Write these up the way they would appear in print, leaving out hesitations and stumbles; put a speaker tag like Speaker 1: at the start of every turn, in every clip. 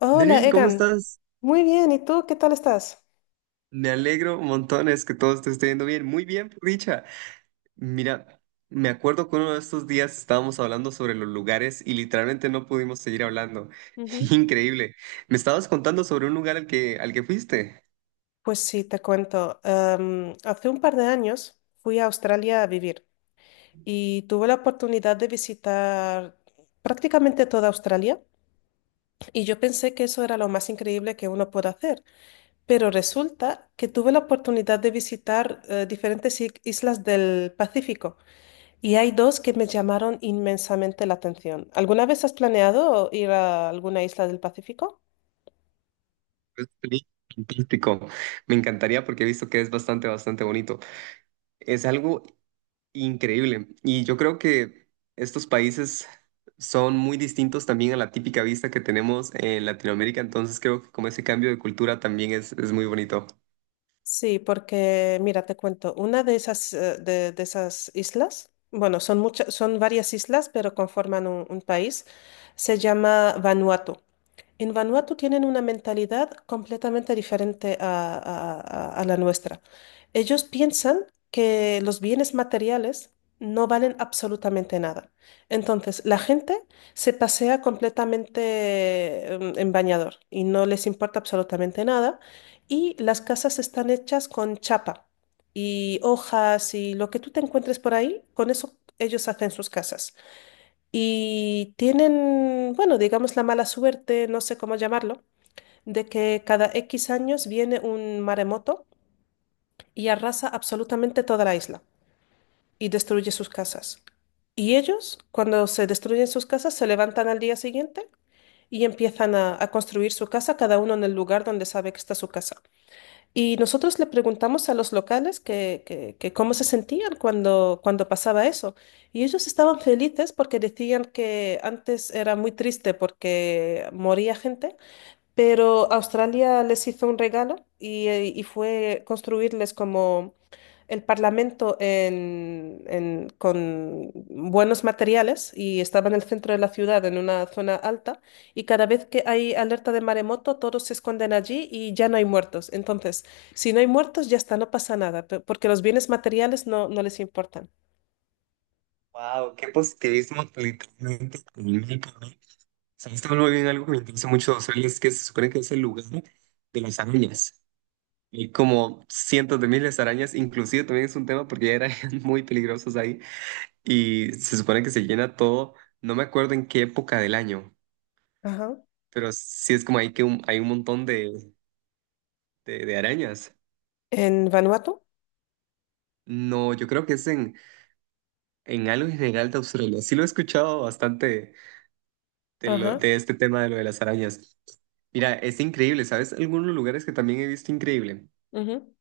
Speaker 1: Hola,
Speaker 2: Delvin, ¿cómo
Speaker 1: Egan.
Speaker 2: estás?
Speaker 1: Muy bien, ¿y tú qué tal estás?
Speaker 2: Me alegro montones que todo te esté yendo bien. Muy bien, por dicha. Mira, me acuerdo que uno de estos días estábamos hablando sobre los lugares y literalmente no pudimos seguir hablando.
Speaker 1: Ujú.
Speaker 2: Increíble. Me estabas contando sobre un lugar al que fuiste.
Speaker 1: Pues sí, te cuento. Hace un par de años fui a Australia a vivir y tuve la oportunidad de visitar prácticamente toda Australia y yo pensé que eso era lo más increíble que uno puede hacer, pero resulta que tuve la oportunidad de visitar diferentes islas del Pacífico y hay dos que me llamaron inmensamente la atención. ¿Alguna vez has planeado ir a alguna isla del Pacífico?
Speaker 2: Es fantástico. Me encantaría porque he visto que es bastante bonito. Es algo increíble. Y yo creo que estos países son muy distintos también a la típica vista que tenemos en Latinoamérica, entonces creo que como ese cambio de cultura también es muy bonito.
Speaker 1: Sí, porque mira, te cuento, una de esas, de esas islas, bueno, son muchas, son varias islas, pero conforman un país, se llama Vanuatu. En Vanuatu tienen una mentalidad completamente diferente a la nuestra. Ellos piensan que los bienes materiales no valen absolutamente nada. Entonces, la gente se pasea completamente en bañador y no les importa absolutamente nada. Y las casas están hechas con chapa y hojas y lo que tú te encuentres por ahí, con eso ellos hacen sus casas. Y tienen, bueno, digamos la mala suerte, no sé cómo llamarlo, de que cada X años viene un maremoto y arrasa absolutamente toda la isla y destruye sus casas. Y ellos, cuando se destruyen sus casas, se levantan al día siguiente y empiezan a construir su casa, cada uno en el lugar donde sabe que está su casa. Y nosotros le preguntamos a los locales que cómo se sentían cuando, cuando pasaba eso. Y ellos estaban felices porque decían que antes era muy triste porque moría gente, pero Australia les hizo un regalo y fue construirles como el Parlamento con buenos materiales y estaba en el centro de la ciudad, en una zona alta, y cada vez que hay alerta de maremoto, todos se esconden allí y ya no hay muertos. Entonces, si no hay muertos, ya está, no pasa nada, porque los bienes materiales no les importan.
Speaker 2: Wow, qué positivismo literalmente, técnico, ¿no? Sabes, muy bien, algo que me interesa mucho de Australia es que se supone que es el lugar de las arañas. Hay como cientos de miles de arañas, inclusive también es un tema porque hay arañas muy peligrosas ahí, y se supone que se llena todo, no me acuerdo en qué época del año,
Speaker 1: Ajá.
Speaker 2: pero sí es como ahí que hay un montón de arañas.
Speaker 1: En Vanuatu.
Speaker 2: No, yo creo que es en algo en general de Australia. Sí lo he escuchado bastante de, lo,
Speaker 1: Ajá.
Speaker 2: de este tema de lo de las arañas. Mira, es increíble, ¿sabes? Algunos lugares que también he visto increíble.
Speaker 1: Ujú,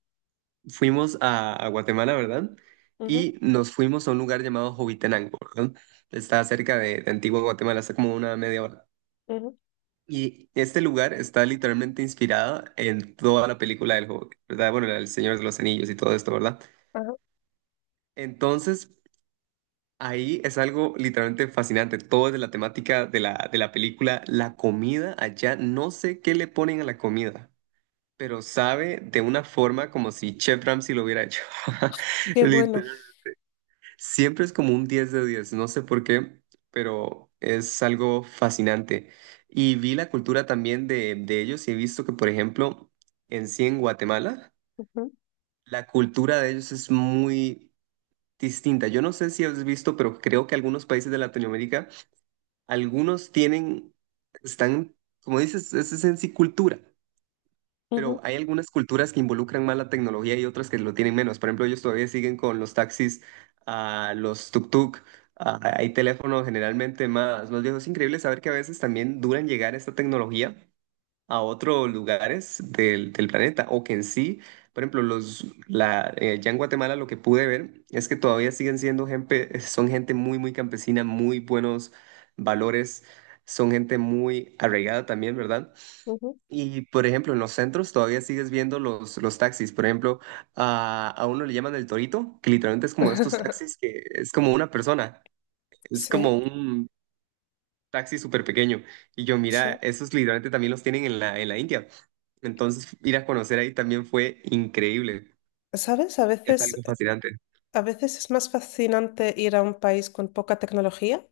Speaker 2: Fuimos a Guatemala, ¿verdad?
Speaker 1: ujú,
Speaker 2: Y nos fuimos a un lugar llamado Jovitenango, ¿verdad? Está cerca de Antigua Guatemala, está como una media hora.
Speaker 1: ujú,
Speaker 2: Y este lugar está literalmente inspirado en toda la película del Hobbit, ¿verdad? Bueno, el Señor de los Anillos y todo esto, ¿verdad?
Speaker 1: ajá.
Speaker 2: Entonces, ahí es algo literalmente fascinante. Todo es de la temática de la película. La comida allá, no sé qué le ponen a la comida, pero sabe de una forma como si Chef Ramsay lo hubiera hecho.
Speaker 1: Qué bueno.
Speaker 2: Literal. Siempre es como un 10 de 10, no sé por qué, pero es algo fascinante. Y vi la cultura también de ellos, y he visto que, por ejemplo, en sí en Guatemala,
Speaker 1: Ujú,
Speaker 2: la cultura de ellos es muy distinta. Yo no sé si has visto, pero creo que algunos países de Latinoamérica, algunos tienen, están, como dices, es en sí cultura, pero
Speaker 1: ujú,
Speaker 2: hay algunas culturas que involucran más la tecnología y otras que lo tienen menos. Por ejemplo, ellos todavía siguen con los taxis, ah, los tuk-tuk. Ah, hay teléfonos generalmente más viejos. Es increíble saber que a veces también duran llegar esta tecnología a otros lugares del planeta, o que en sí, por ejemplo, ya en Guatemala lo que pude ver es que todavía siguen siendo gente, son gente muy campesina, muy buenos valores, son gente muy arraigada también, ¿verdad?
Speaker 1: ujú.
Speaker 2: Y, por ejemplo, en los centros todavía sigues viendo los taxis. Por ejemplo, a uno le llaman el torito, que literalmente es como estos taxis que es como una persona. Es
Speaker 1: Sí,
Speaker 2: como un taxi súper pequeño. Y yo, mira,
Speaker 1: sí.
Speaker 2: esos literalmente también los tienen en la India. Entonces, ir a conocer ahí también fue increíble.
Speaker 1: ¿Sabes?
Speaker 2: Es algo fascinante.
Speaker 1: A veces es más fascinante ir a un país con poca tecnología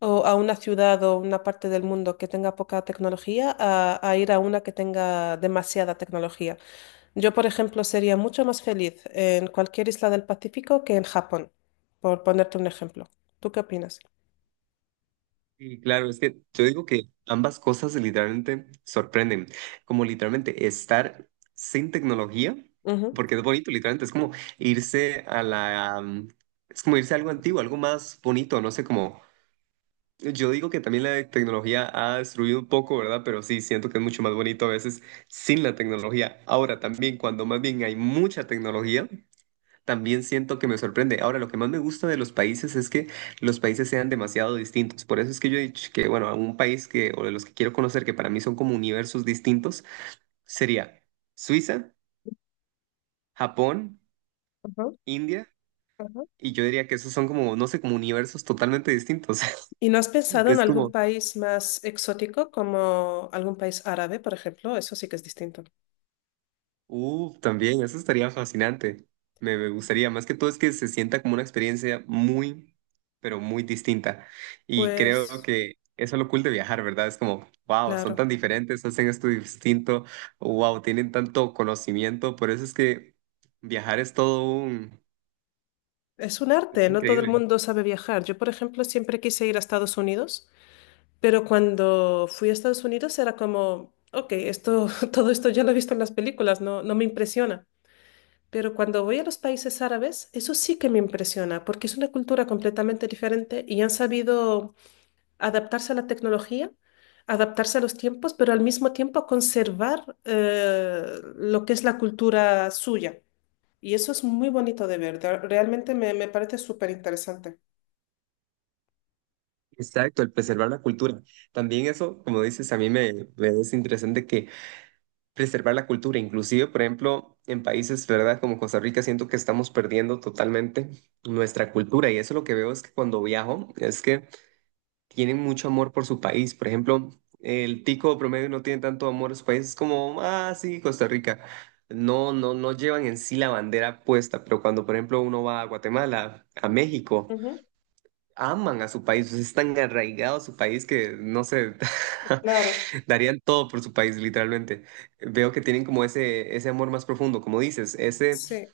Speaker 1: o a una ciudad o una parte del mundo que tenga poca tecnología a ir a una que tenga demasiada tecnología. Yo, por ejemplo, sería mucho más feliz en cualquier isla del Pacífico que en Japón, por ponerte un ejemplo. ¿Tú qué opinas?
Speaker 2: Y claro, es que yo digo que ambas cosas literalmente sorprenden. Como literalmente estar sin tecnología,
Speaker 1: Ujú,
Speaker 2: porque es bonito, literalmente. Irse a la... um, Es como irse a algo antiguo, algo más bonito, no sé. Como yo digo, que también la tecnología ha destruido un poco, ¿verdad? Pero sí, siento que es mucho más bonito a veces sin la tecnología. Ahora también, cuando más bien hay mucha tecnología, también siento que me sorprende. Ahora, lo que más me gusta de los países es que los países sean demasiado distintos. Por eso es que yo he dicho que, bueno, un país que, o de los que quiero conocer, que para mí son como universos distintos, sería Suiza, Japón,
Speaker 1: ujú,
Speaker 2: India,
Speaker 1: ujú.
Speaker 2: y yo diría que esos son como, no sé, como universos totalmente distintos.
Speaker 1: ¿Y no has pensado en
Speaker 2: Es
Speaker 1: algún
Speaker 2: como...
Speaker 1: país más exótico como algún país árabe, por ejemplo? Eso sí que es distinto.
Speaker 2: uh, también, eso estaría fascinante. Me gustaría, más que todo, es que se sienta como una experiencia muy, pero muy distinta. Y creo
Speaker 1: Pues,
Speaker 2: que eso es lo cool de viajar, ¿verdad? Es como, wow, son
Speaker 1: claro.
Speaker 2: tan diferentes, hacen esto distinto, wow, tienen tanto conocimiento. Por eso es que viajar es todo un...
Speaker 1: Es un
Speaker 2: Es
Speaker 1: arte, no todo el
Speaker 2: increíble.
Speaker 1: mundo sabe viajar. Yo, por ejemplo, siempre quise ir a Estados Unidos, pero cuando fui a Estados Unidos era como, ok, esto, todo esto ya lo he visto en las películas, no, no me impresiona. Pero cuando voy a los países árabes, eso sí que me impresiona, porque es una cultura completamente diferente y han sabido adaptarse a la tecnología, adaptarse a los tiempos, pero al mismo tiempo conservar lo que es la cultura suya. Y eso es muy bonito de ver, realmente me parece súper interesante.
Speaker 2: Exacto, el preservar la cultura. También eso, como dices, a mí me es interesante que preservar la cultura. Inclusive, por ejemplo, en países, ¿verdad? Como Costa Rica, siento que estamos perdiendo totalmente nuestra cultura. Y eso lo que veo es que cuando viajo, es que tienen mucho amor por su país. Por ejemplo, el tico promedio no tiene tanto amor a su país. Es como, ah, sí, Costa Rica. No llevan en sí la bandera puesta. Pero cuando, por ejemplo, uno va a Guatemala, a México,
Speaker 1: Ujú,
Speaker 2: aman a su país. Es tan arraigado a su país que, no sé,
Speaker 1: claro,
Speaker 2: darían todo por su país, literalmente. Veo que tienen como ese amor más profundo, como dices, ese,
Speaker 1: sí,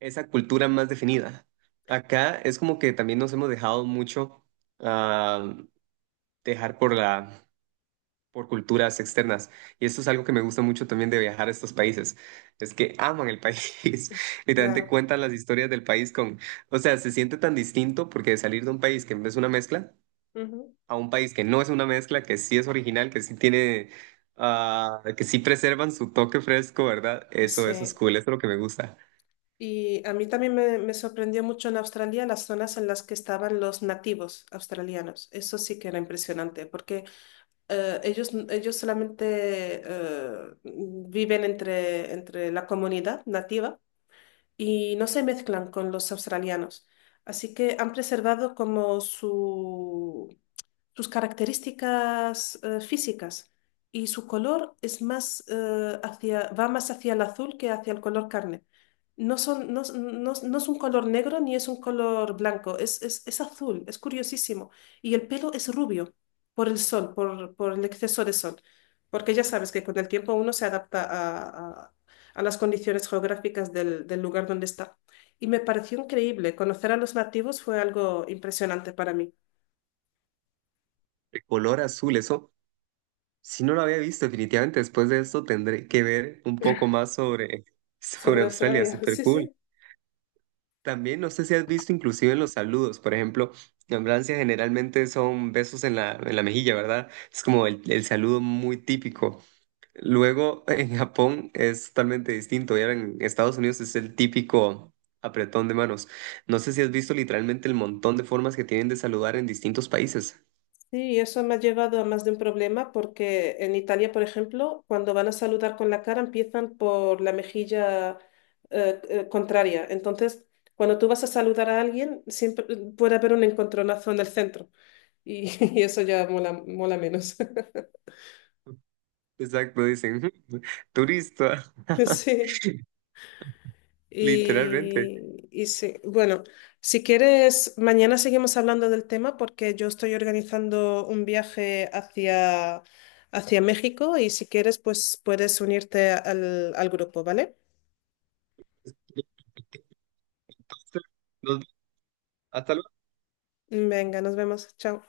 Speaker 2: esa cultura más definida. Acá es como que también nos hemos dejado mucho ah, dejar por por culturas externas. Y esto es algo que me gusta mucho también de viajar a estos países. Es que aman el país. Literalmente
Speaker 1: claro.
Speaker 2: cuentan las historias del país con, o sea, se siente tan distinto porque de salir de un país que es una mezcla
Speaker 1: Ujú,
Speaker 2: a un país que no es una mezcla, que sí es original, que sí tiene, ah, que sí preservan su toque fresco, ¿verdad? Eso es
Speaker 1: sí.
Speaker 2: cool, eso es lo que me gusta.
Speaker 1: Y a mí también me sorprendió mucho en Australia las zonas en las que estaban los nativos australianos. Eso sí que era impresionante, porque ellos solamente viven entre, entre la comunidad nativa y no se mezclan con los australianos. Así que han preservado como sus características físicas y su color es más, hacia, va más hacia el azul que hacia el color carne. No son, no, no es un color negro ni es un color blanco, es azul, es curiosísimo. Y el pelo es rubio por el sol, por el exceso de sol. Porque ya sabes que con el tiempo uno se adapta a las condiciones geográficas del, del lugar donde está. Y me pareció increíble. Conocer a los nativos fue algo impresionante para mí.
Speaker 2: El color azul, eso, si no lo había visto, definitivamente después de esto tendré que ver un poco más sobre, sobre
Speaker 1: Sobre
Speaker 2: Australia,
Speaker 1: Australia,
Speaker 2: súper
Speaker 1: sí,
Speaker 2: cool.
Speaker 1: sí.
Speaker 2: También no sé si has visto inclusive en los saludos, por ejemplo, en Francia generalmente son besos en la mejilla, ¿verdad? Es como el saludo muy típico. Luego en Japón es totalmente distinto. Y ahora en Estados Unidos es el típico apretón de manos. No sé si has visto literalmente el montón de formas que tienen de saludar en distintos países.
Speaker 1: Sí, eso me ha llevado a más de un problema porque en Italia, por ejemplo, cuando van a saludar con la cara empiezan por la mejilla contraria. Entonces, cuando tú vas a saludar a alguien, siempre puede haber un encontronazo en el centro y, y eso ya mola, mola menos.
Speaker 2: Exacto, dicen "ujú, turista",
Speaker 1: Sí.
Speaker 2: literalmente.
Speaker 1: Y sí, bueno, si quieres, mañana seguimos hablando del tema porque yo estoy organizando un viaje hacia México y si quieres, pues puedes unirte al grupo, ¿vale?
Speaker 2: Hasta
Speaker 1: Venga, nos vemos. Chao.